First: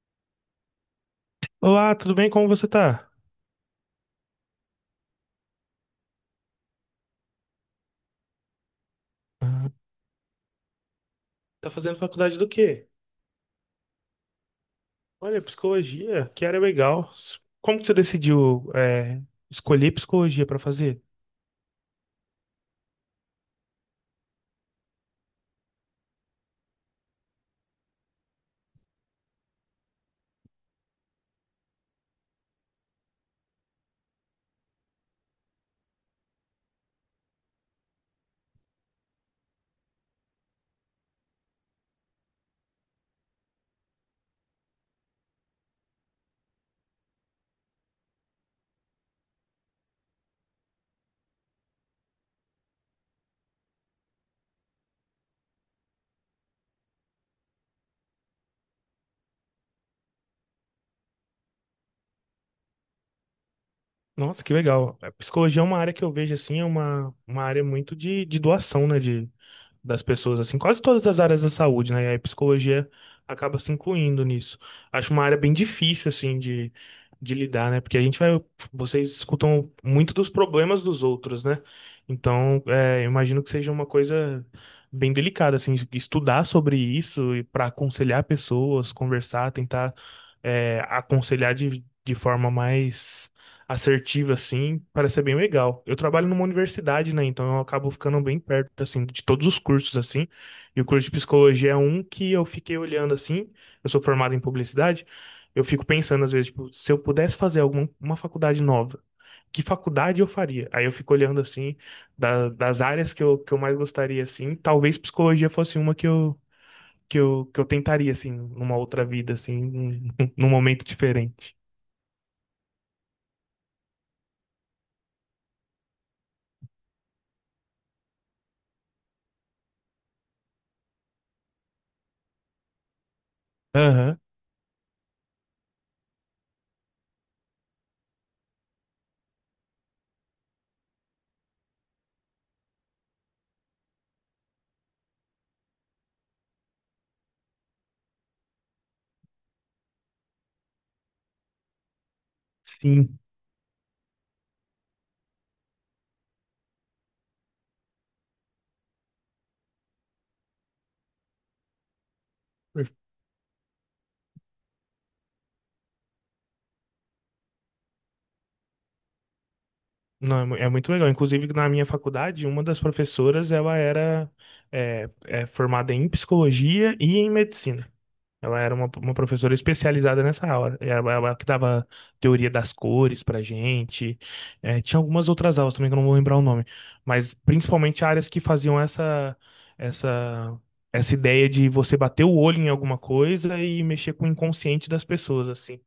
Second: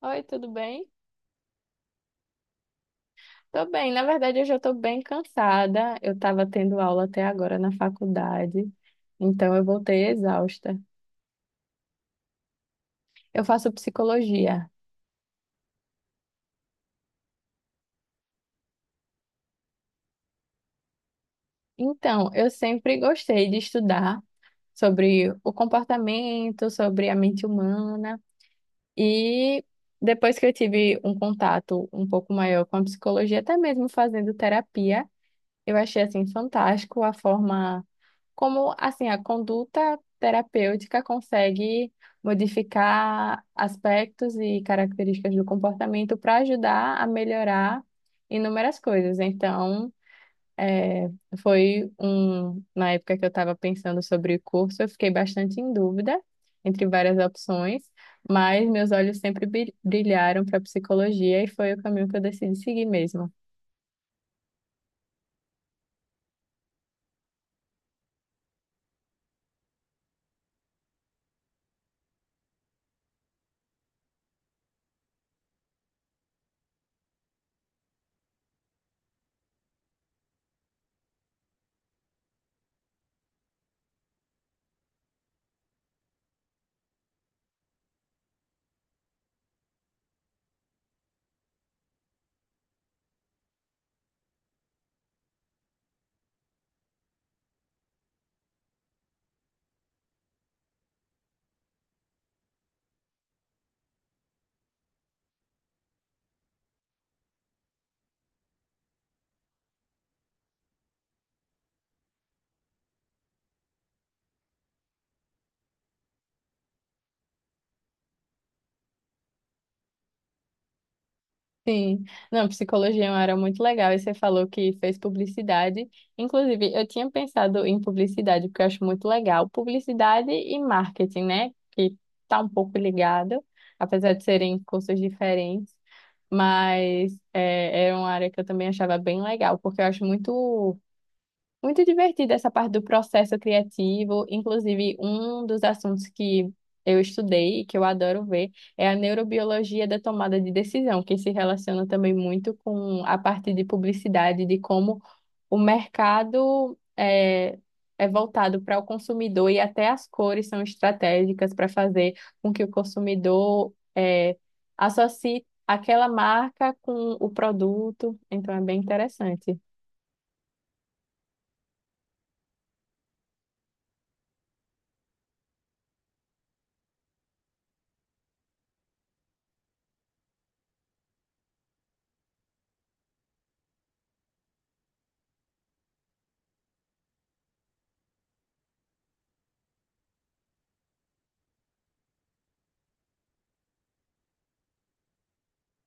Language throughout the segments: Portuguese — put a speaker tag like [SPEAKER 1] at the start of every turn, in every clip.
[SPEAKER 1] Oi, tudo bem?
[SPEAKER 2] Olá, tudo bem? Como você tá?
[SPEAKER 1] Tô bem, na verdade eu já tô bem cansada. Eu tava tendo aula até agora na faculdade, então eu voltei exausta.
[SPEAKER 2] Tá fazendo faculdade do quê?
[SPEAKER 1] Eu faço psicologia.
[SPEAKER 2] Olha, psicologia, que área legal. Como que você decidiu, escolher psicologia para fazer?
[SPEAKER 1] Então, eu sempre gostei de estudar sobre o comportamento, sobre a mente humana. E depois que eu tive um contato um pouco maior com a psicologia, até mesmo fazendo terapia, eu achei assim fantástico a forma como assim a conduta terapêutica consegue modificar aspectos e características do comportamento para ajudar a melhorar inúmeras coisas. Então, é, foi um, na época que eu estava pensando sobre o curso, eu fiquei bastante em dúvida entre várias opções, mas meus olhos sempre brilharam para psicologia e foi o caminho que eu decidi seguir mesmo.
[SPEAKER 2] Nossa, que legal. A psicologia é uma área que eu vejo assim, é uma área muito de doação, né? De das pessoas, assim, quase todas as áreas da saúde, né? E aí a psicologia acaba se incluindo nisso. Acho uma área bem difícil, assim, de lidar, né? Porque a gente vai, vocês escutam muito dos problemas dos outros, né? Então, eu imagino que seja uma coisa bem delicada, assim, estudar sobre isso e para aconselhar pessoas, conversar, tentar, aconselhar de forma mais assertiva, assim, parece ser bem legal. Eu trabalho numa universidade, né? Então eu acabo ficando bem perto, assim, de todos os cursos, assim. E o curso de psicologia é um que eu fiquei olhando, assim. Eu sou formado em publicidade. Eu fico pensando, às vezes, tipo, se eu pudesse fazer alguma uma faculdade nova, que faculdade eu faria? Aí eu fico olhando, assim, das áreas que eu mais gostaria, assim. Talvez psicologia fosse uma que eu, que eu tentaria, assim, numa outra vida, assim, num, num momento diferente.
[SPEAKER 1] Sim, não, psicologia é uma área muito legal. E você falou que fez publicidade. Inclusive, eu tinha pensado em publicidade, porque eu acho muito legal. Publicidade e marketing, né? Que tá um pouco ligado, apesar
[SPEAKER 2] Aham,
[SPEAKER 1] de serem cursos diferentes. Mas é, era uma área que eu também achava bem legal, porque eu acho muito. Muito divertida essa parte do processo criativo. Inclusive, um dos assuntos que eu estudei e que eu adoro ver é a neurobiologia da tomada de decisão, que se relaciona também muito com a
[SPEAKER 2] sim.
[SPEAKER 1] parte de publicidade, de como o mercado é voltado para o consumidor e até as cores são estratégicas para fazer com que o consumidor associe aquela marca com o produto. Então, é bem interessante.
[SPEAKER 2] Não, é muito legal. Inclusive, na minha faculdade, uma das professoras, ela era formada em psicologia e em medicina. Ela era uma professora especializada nessa aula. Ela que dava teoria das cores pra gente. É, tinha algumas outras aulas também que eu não vou lembrar o nome. Mas principalmente áreas que faziam essa, essa ideia de você bater o olho em alguma coisa e mexer com o inconsciente das pessoas, assim.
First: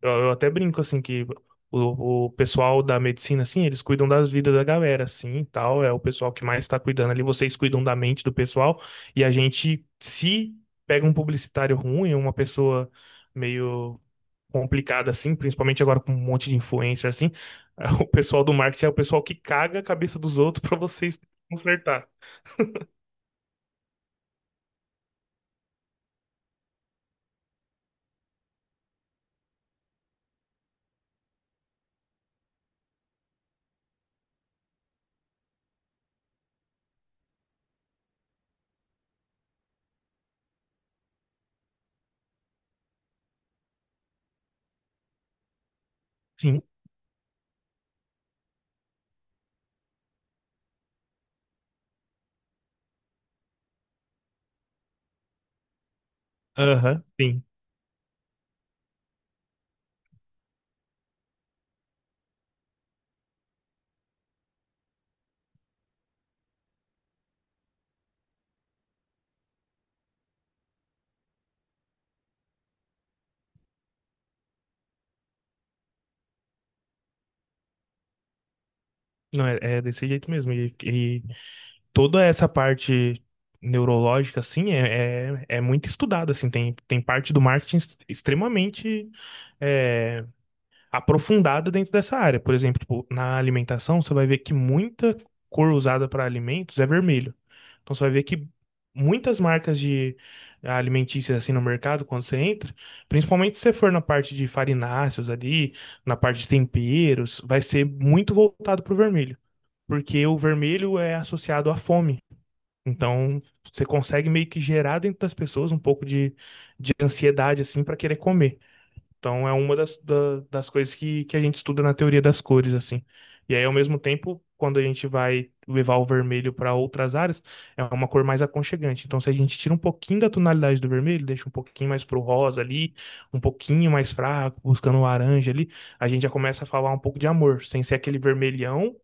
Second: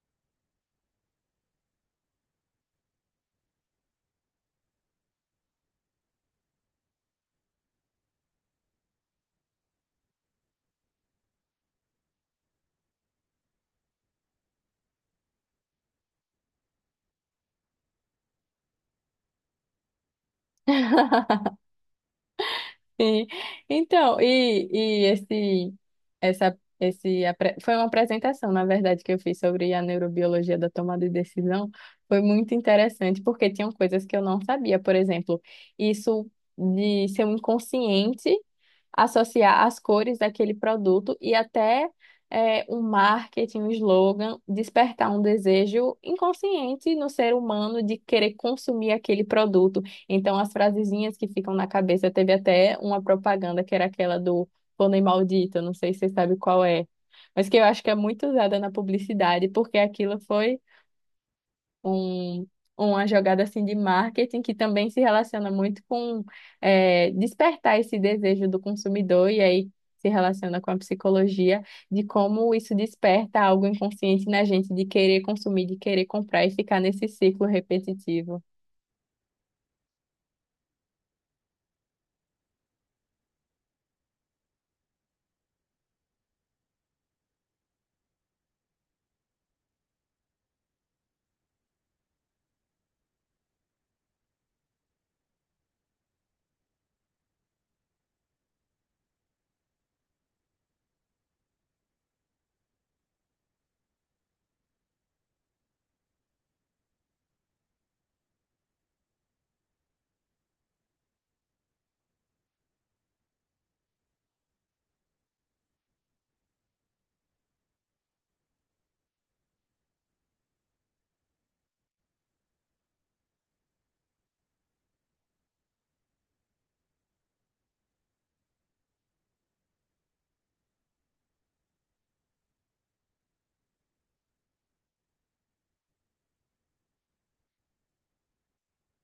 [SPEAKER 2] Eu até brinco, assim, que o pessoal da medicina, assim, eles cuidam das vidas da galera, assim, e tal. É o pessoal que mais tá cuidando ali. Vocês cuidam da mente do pessoal. E a gente, se pega um publicitário ruim, uma pessoa meio complicada, assim, principalmente agora com um monte de influencer, assim, o pessoal do marketing é o pessoal que caga a cabeça dos outros pra vocês consertar.
[SPEAKER 1] Sim. Então, e esse, essa, esse, apre- foi uma apresentação, na verdade, que eu fiz sobre a neurobiologia da tomada de decisão. Foi muito interessante, porque tinham coisas que eu não sabia. Por exemplo, isso de seu inconsciente associar as cores daquele produto e até um marketing, um slogan, despertar um desejo
[SPEAKER 2] Sim,
[SPEAKER 1] inconsciente no ser humano de querer consumir aquele produto. Então, as frasezinhas que ficam na cabeça, teve até uma propaganda que era aquela do pônei maldito, não sei se você sabe qual é,
[SPEAKER 2] aham, sim.
[SPEAKER 1] mas que eu acho que é muito usada na publicidade, porque aquilo foi um, uma jogada assim de marketing que também se relaciona muito com despertar esse desejo do consumidor e aí se relaciona com a psicologia de como isso desperta algo inconsciente na gente de querer consumir, de querer comprar e ficar nesse ciclo repetitivo.
[SPEAKER 2] Não, é desse jeito mesmo. E, toda essa parte neurológica, assim, é muito estudada, assim, tem parte do marketing extremamente é, aprofundada dentro dessa área. Por exemplo, tipo, na alimentação, você vai ver que muita cor usada para alimentos é vermelho. Então, você vai ver que muitas marcas de alimentícias, assim, no mercado, quando você entra, principalmente se você for na parte de farináceos ali, na parte de temperos, vai ser muito voltado para o vermelho. Porque o vermelho é associado à fome. Então, você consegue meio que gerar dentro das pessoas um pouco de ansiedade, assim, para querer comer. Então, é uma das coisas que a gente estuda na teoria das cores, assim. E aí, ao mesmo tempo, quando a gente vai levar o vermelho para outras áreas, é uma cor mais aconchegante. Então, se a gente tira um pouquinho da tonalidade do vermelho, deixa um pouquinho mais pro rosa ali, um pouquinho mais fraco, buscando o laranja ali, a gente já começa a falar um pouco de amor, sem ser aquele vermelhão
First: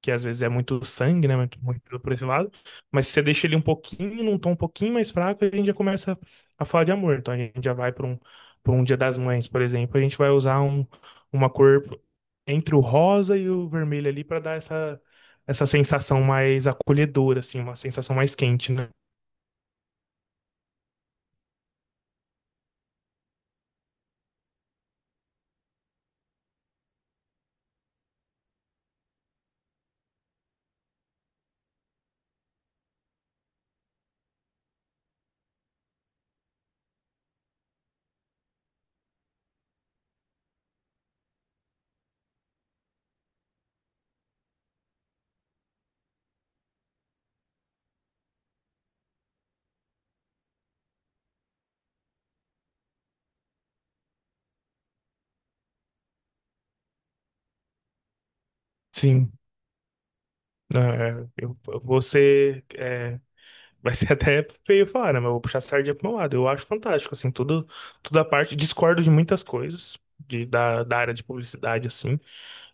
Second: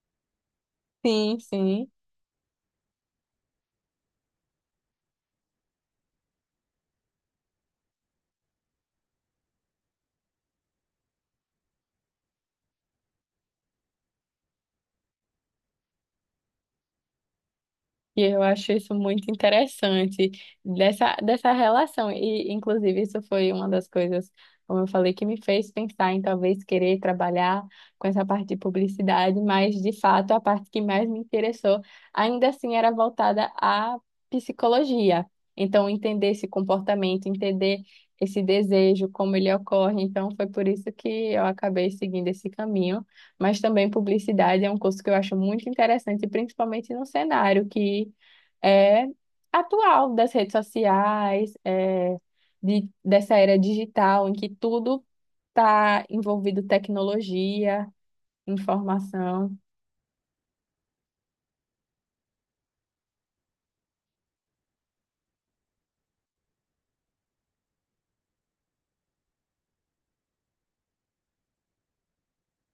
[SPEAKER 2] que às vezes é muito sangue, né?
[SPEAKER 1] Sim,
[SPEAKER 2] Muito,
[SPEAKER 1] sim.
[SPEAKER 2] muito por esse lado. Mas se você deixa ele um pouquinho, num tom um pouquinho mais fraco, a gente já começa a falar de amor. Então a gente já vai para um Dia das Mães, por exemplo. A gente vai usar um, uma cor entre o rosa e o vermelho ali para dar essa, essa sensação mais acolhedora, assim, uma sensação
[SPEAKER 1] E
[SPEAKER 2] mais
[SPEAKER 1] eu acho
[SPEAKER 2] quente, né?
[SPEAKER 1] isso muito interessante, dessa relação. E, inclusive, isso foi uma das coisas, como eu falei, que me fez pensar em talvez querer trabalhar com essa parte de publicidade, mas, de fato, a parte que mais me interessou, ainda assim, era voltada à psicologia. Então, entender esse comportamento, entender esse desejo, como ele ocorre. Então, foi por isso que eu acabei seguindo esse caminho. Mas também publicidade é um curso que eu acho muito interessante, principalmente no cenário que é atual das redes sociais, dessa era digital em que tudo está envolvido tecnologia,
[SPEAKER 2] Sim.
[SPEAKER 1] informação.
[SPEAKER 2] É, eu, você. é, Vai ser até feio falar, né? Mas eu vou puxar a sardinha pro meu lado. Eu acho fantástico, assim, tudo, toda a parte. Discordo de muitas coisas da área de publicidade, assim.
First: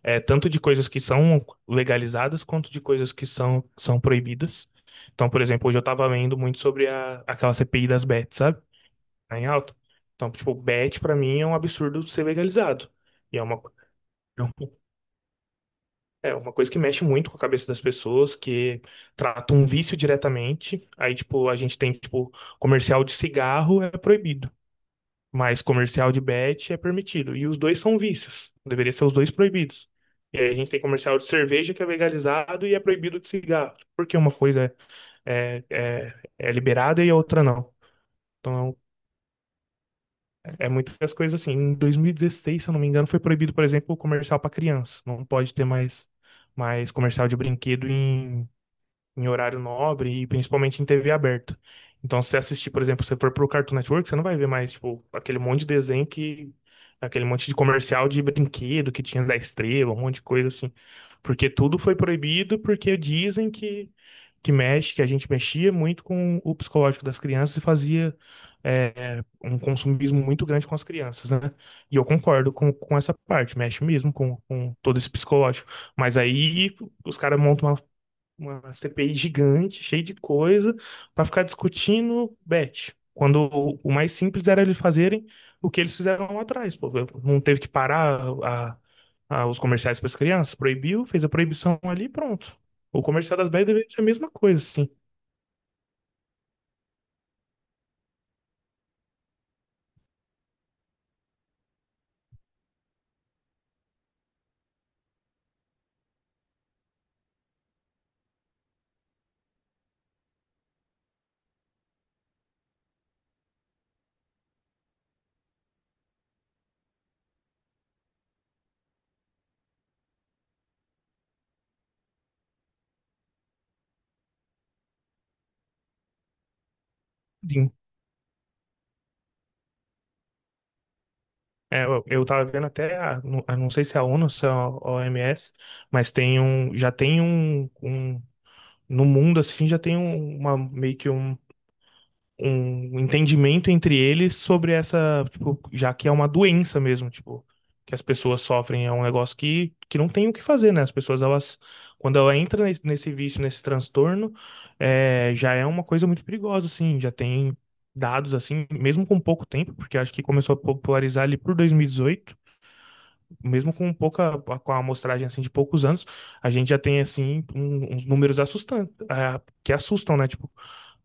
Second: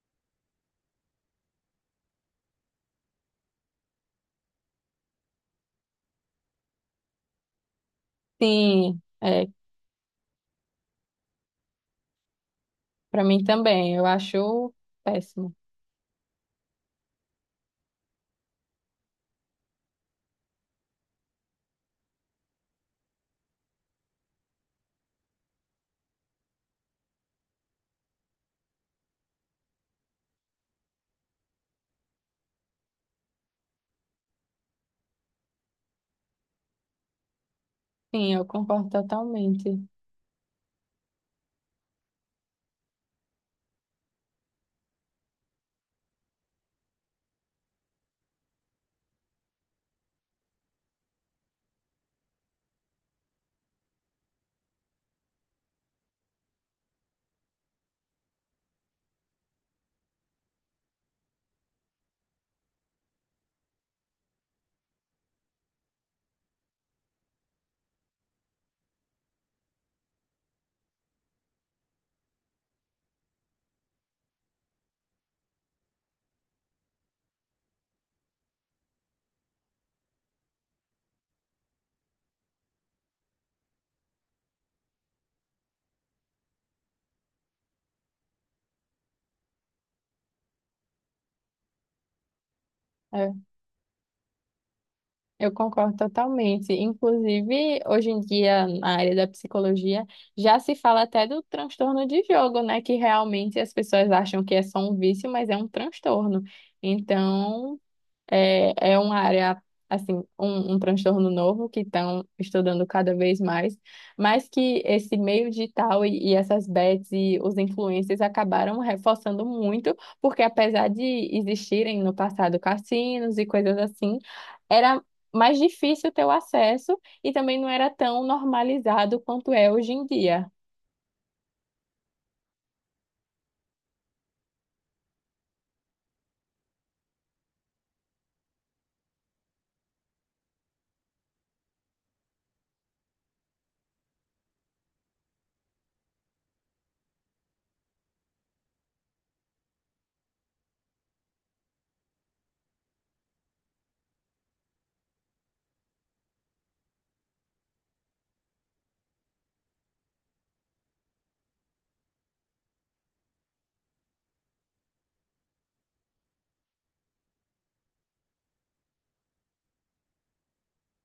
[SPEAKER 2] É, tanto de coisas que são legalizadas, quanto de coisas que são proibidas. Então, por exemplo, hoje eu tava lendo muito sobre a, aquela CPI das bets, sabe?
[SPEAKER 1] Sim,
[SPEAKER 2] Tá em
[SPEAKER 1] é,
[SPEAKER 2] alta. Então, tipo, bet pra mim é um absurdo ser legalizado.
[SPEAKER 1] para
[SPEAKER 2] E é
[SPEAKER 1] mim
[SPEAKER 2] uma.
[SPEAKER 1] também, eu acho péssimo.
[SPEAKER 2] É uma coisa que mexe muito com a cabeça das pessoas, que trata um vício diretamente. Aí, tipo, a gente tem, tipo, comercial de cigarro é proibido, mas comercial de bet é permitido. E os dois são vícios. Deveria ser os dois proibidos. E aí a gente tem comercial de cerveja que é legalizado e é proibido de cigarro. Porque uma coisa é, é, é liberada e a outra não.
[SPEAKER 1] Sim, eu
[SPEAKER 2] Então,
[SPEAKER 1] concordo totalmente.
[SPEAKER 2] é muitas coisas assim. Em 2016, se eu não me engano, foi proibido, por exemplo, o comercial para criança. Não pode ter mais, mais comercial de brinquedo em horário nobre e principalmente em TV aberta. Então, se você assistir, por exemplo, se você for pro Cartoon Network, você não vai ver mais, tipo, aquele monte de desenho que... Aquele monte de comercial de brinquedo que tinha da Estrela, um monte de coisa assim. Porque tudo foi proibido porque dizem que mexe, que a gente mexia muito com o psicológico das crianças e fazia um consumismo muito grande com as crianças, né? E eu concordo com essa parte, mexe mesmo com todo esse psicológico. Mas aí os caras montam uma CPI gigante, cheia de coisa, para ficar discutindo bet. Quando o mais simples era eles fazerem o que eles fizeram lá atrás, pô, não teve que parar a, os comerciais para as crianças, proibiu, fez a proibição ali, e pronto. O
[SPEAKER 1] É,
[SPEAKER 2] comercial das bets deveria ser a mesma coisa, sim.
[SPEAKER 1] eu concordo totalmente. Inclusive, hoje em dia, na área da psicologia, já se fala até do transtorno de jogo, né? Que realmente as pessoas acham que é só um vício, mas é um transtorno. Então, é uma área, assim, um transtorno novo que estão estudando cada vez mais, mas que esse meio digital e essas bets e os influencers acabaram reforçando muito, porque apesar de existirem no passado cassinos e coisas assim, era mais difícil ter o acesso e também não
[SPEAKER 2] Sim.
[SPEAKER 1] era tão normalizado quanto é hoje em dia.
[SPEAKER 2] Eu tava vendo até, não, eu não sei se é a ONU ou se é a OMS, mas tem um, já tem no mundo assim, já tem um- uma meio que um um entendimento entre eles sobre essa, tipo, já que é uma doença mesmo, tipo, que as pessoas sofrem, é um negócio que não tem o que fazer, né? As pessoas, elas, quando ela entra nesse vício, nesse transtorno, já é uma coisa muito perigosa, assim, já tem dados, assim, mesmo com pouco tempo, porque acho que começou a popularizar ali por 2018, mesmo com pouca, com a amostragem, assim, de poucos anos, a gente já tem, assim, um- uns números assustantes, ah, que assustam, né? Tipo,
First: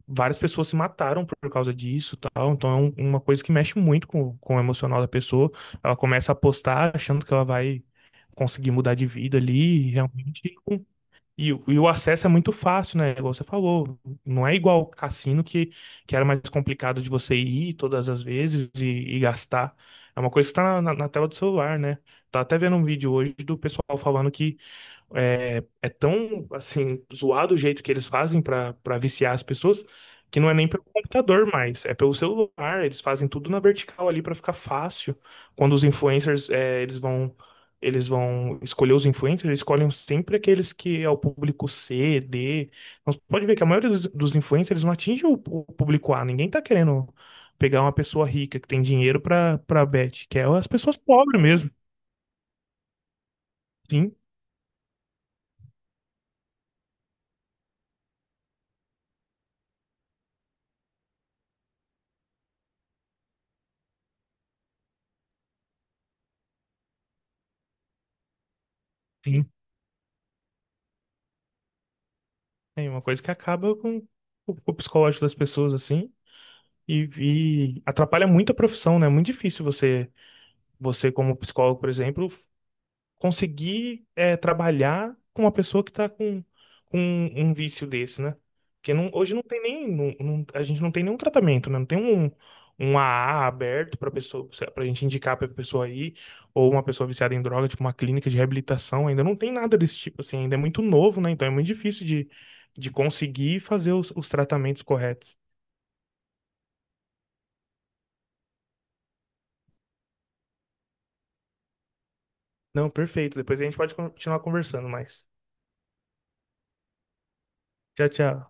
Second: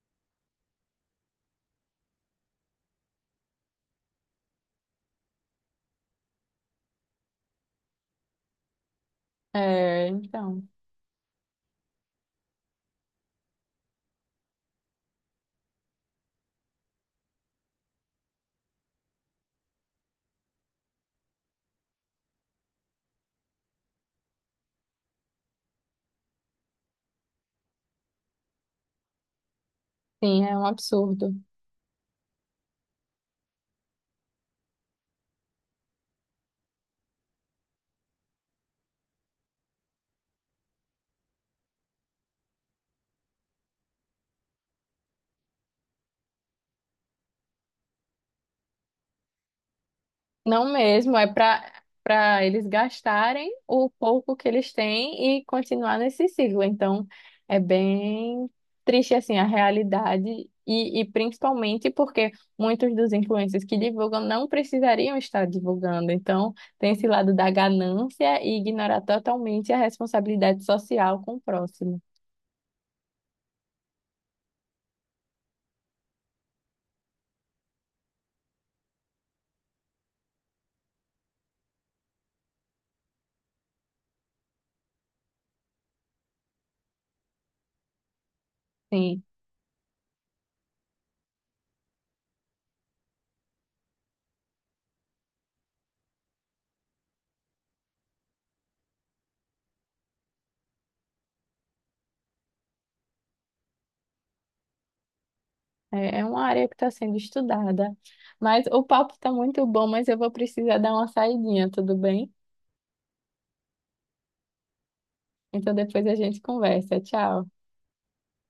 [SPEAKER 2] várias pessoas se mataram por causa disso, tal. Então é um- uma coisa que mexe muito com o emocional da pessoa. Ela começa a apostar achando que ela vai conseguir mudar de vida ali, e
[SPEAKER 1] É,
[SPEAKER 2] realmente.
[SPEAKER 1] então,
[SPEAKER 2] E, e o acesso é muito fácil, né? Igual você falou, não é igual o cassino que era mais complicado de você ir todas as vezes e gastar. É uma coisa que tá na, na tela do celular, né? Tá até vendo um vídeo hoje do pessoal falando que é tão, assim, zoado o jeito que eles fazem para viciar as pessoas, que
[SPEAKER 1] sim,
[SPEAKER 2] não é
[SPEAKER 1] é um
[SPEAKER 2] nem pelo
[SPEAKER 1] absurdo.
[SPEAKER 2] computador mais, é pelo celular. Eles fazem tudo na vertical ali para ficar fácil. Quando os influencers, eles vão escolher os influencers, eles escolhem sempre aqueles que é o público C, D. Então, você pode ver que a maioria dos influencers eles não atinge o público A. Ninguém tá querendo pegar uma pessoa rica que tem dinheiro para bet, que é as
[SPEAKER 1] Não
[SPEAKER 2] pessoas
[SPEAKER 1] mesmo, é
[SPEAKER 2] pobres mesmo.
[SPEAKER 1] para eles gastarem o
[SPEAKER 2] Sim,
[SPEAKER 1] pouco que eles têm e continuar nesse ciclo. Então, é bem triste assim a realidade e principalmente porque muitos dos influencers que divulgam não precisariam estar divulgando. Então, tem esse lado da ganância e ignorar
[SPEAKER 2] sim.
[SPEAKER 1] totalmente a responsabilidade social com o próximo.
[SPEAKER 2] É uma coisa que acaba com o psicológico das pessoas, assim, e, e atrapalha muito a profissão, né? É muito difícil você, você como psicólogo, por exemplo, conseguir é, trabalhar com uma pessoa que está com um vício desse, né? Porque
[SPEAKER 1] Sim,
[SPEAKER 2] hoje não tem nem, a gente não tem nenhum tratamento, né? Não tem um, um AA aberto para pessoa, para gente indicar para pessoa aí, ou uma pessoa viciada em droga, tipo uma clínica de reabilitação, ainda não tem nada desse tipo, assim, ainda é muito novo, né? Então é muito difícil de conseguir fazer os tratamentos corretos.
[SPEAKER 1] é uma área que está sendo estudada. Mas o papo está muito bom, mas eu vou precisar dar uma saidinha, tudo bem?
[SPEAKER 2] Não, perfeito. Depois a gente pode continuar conversando mais.
[SPEAKER 1] Então depois a gente conversa. Tchau.
[SPEAKER 2] Tchau, tchau.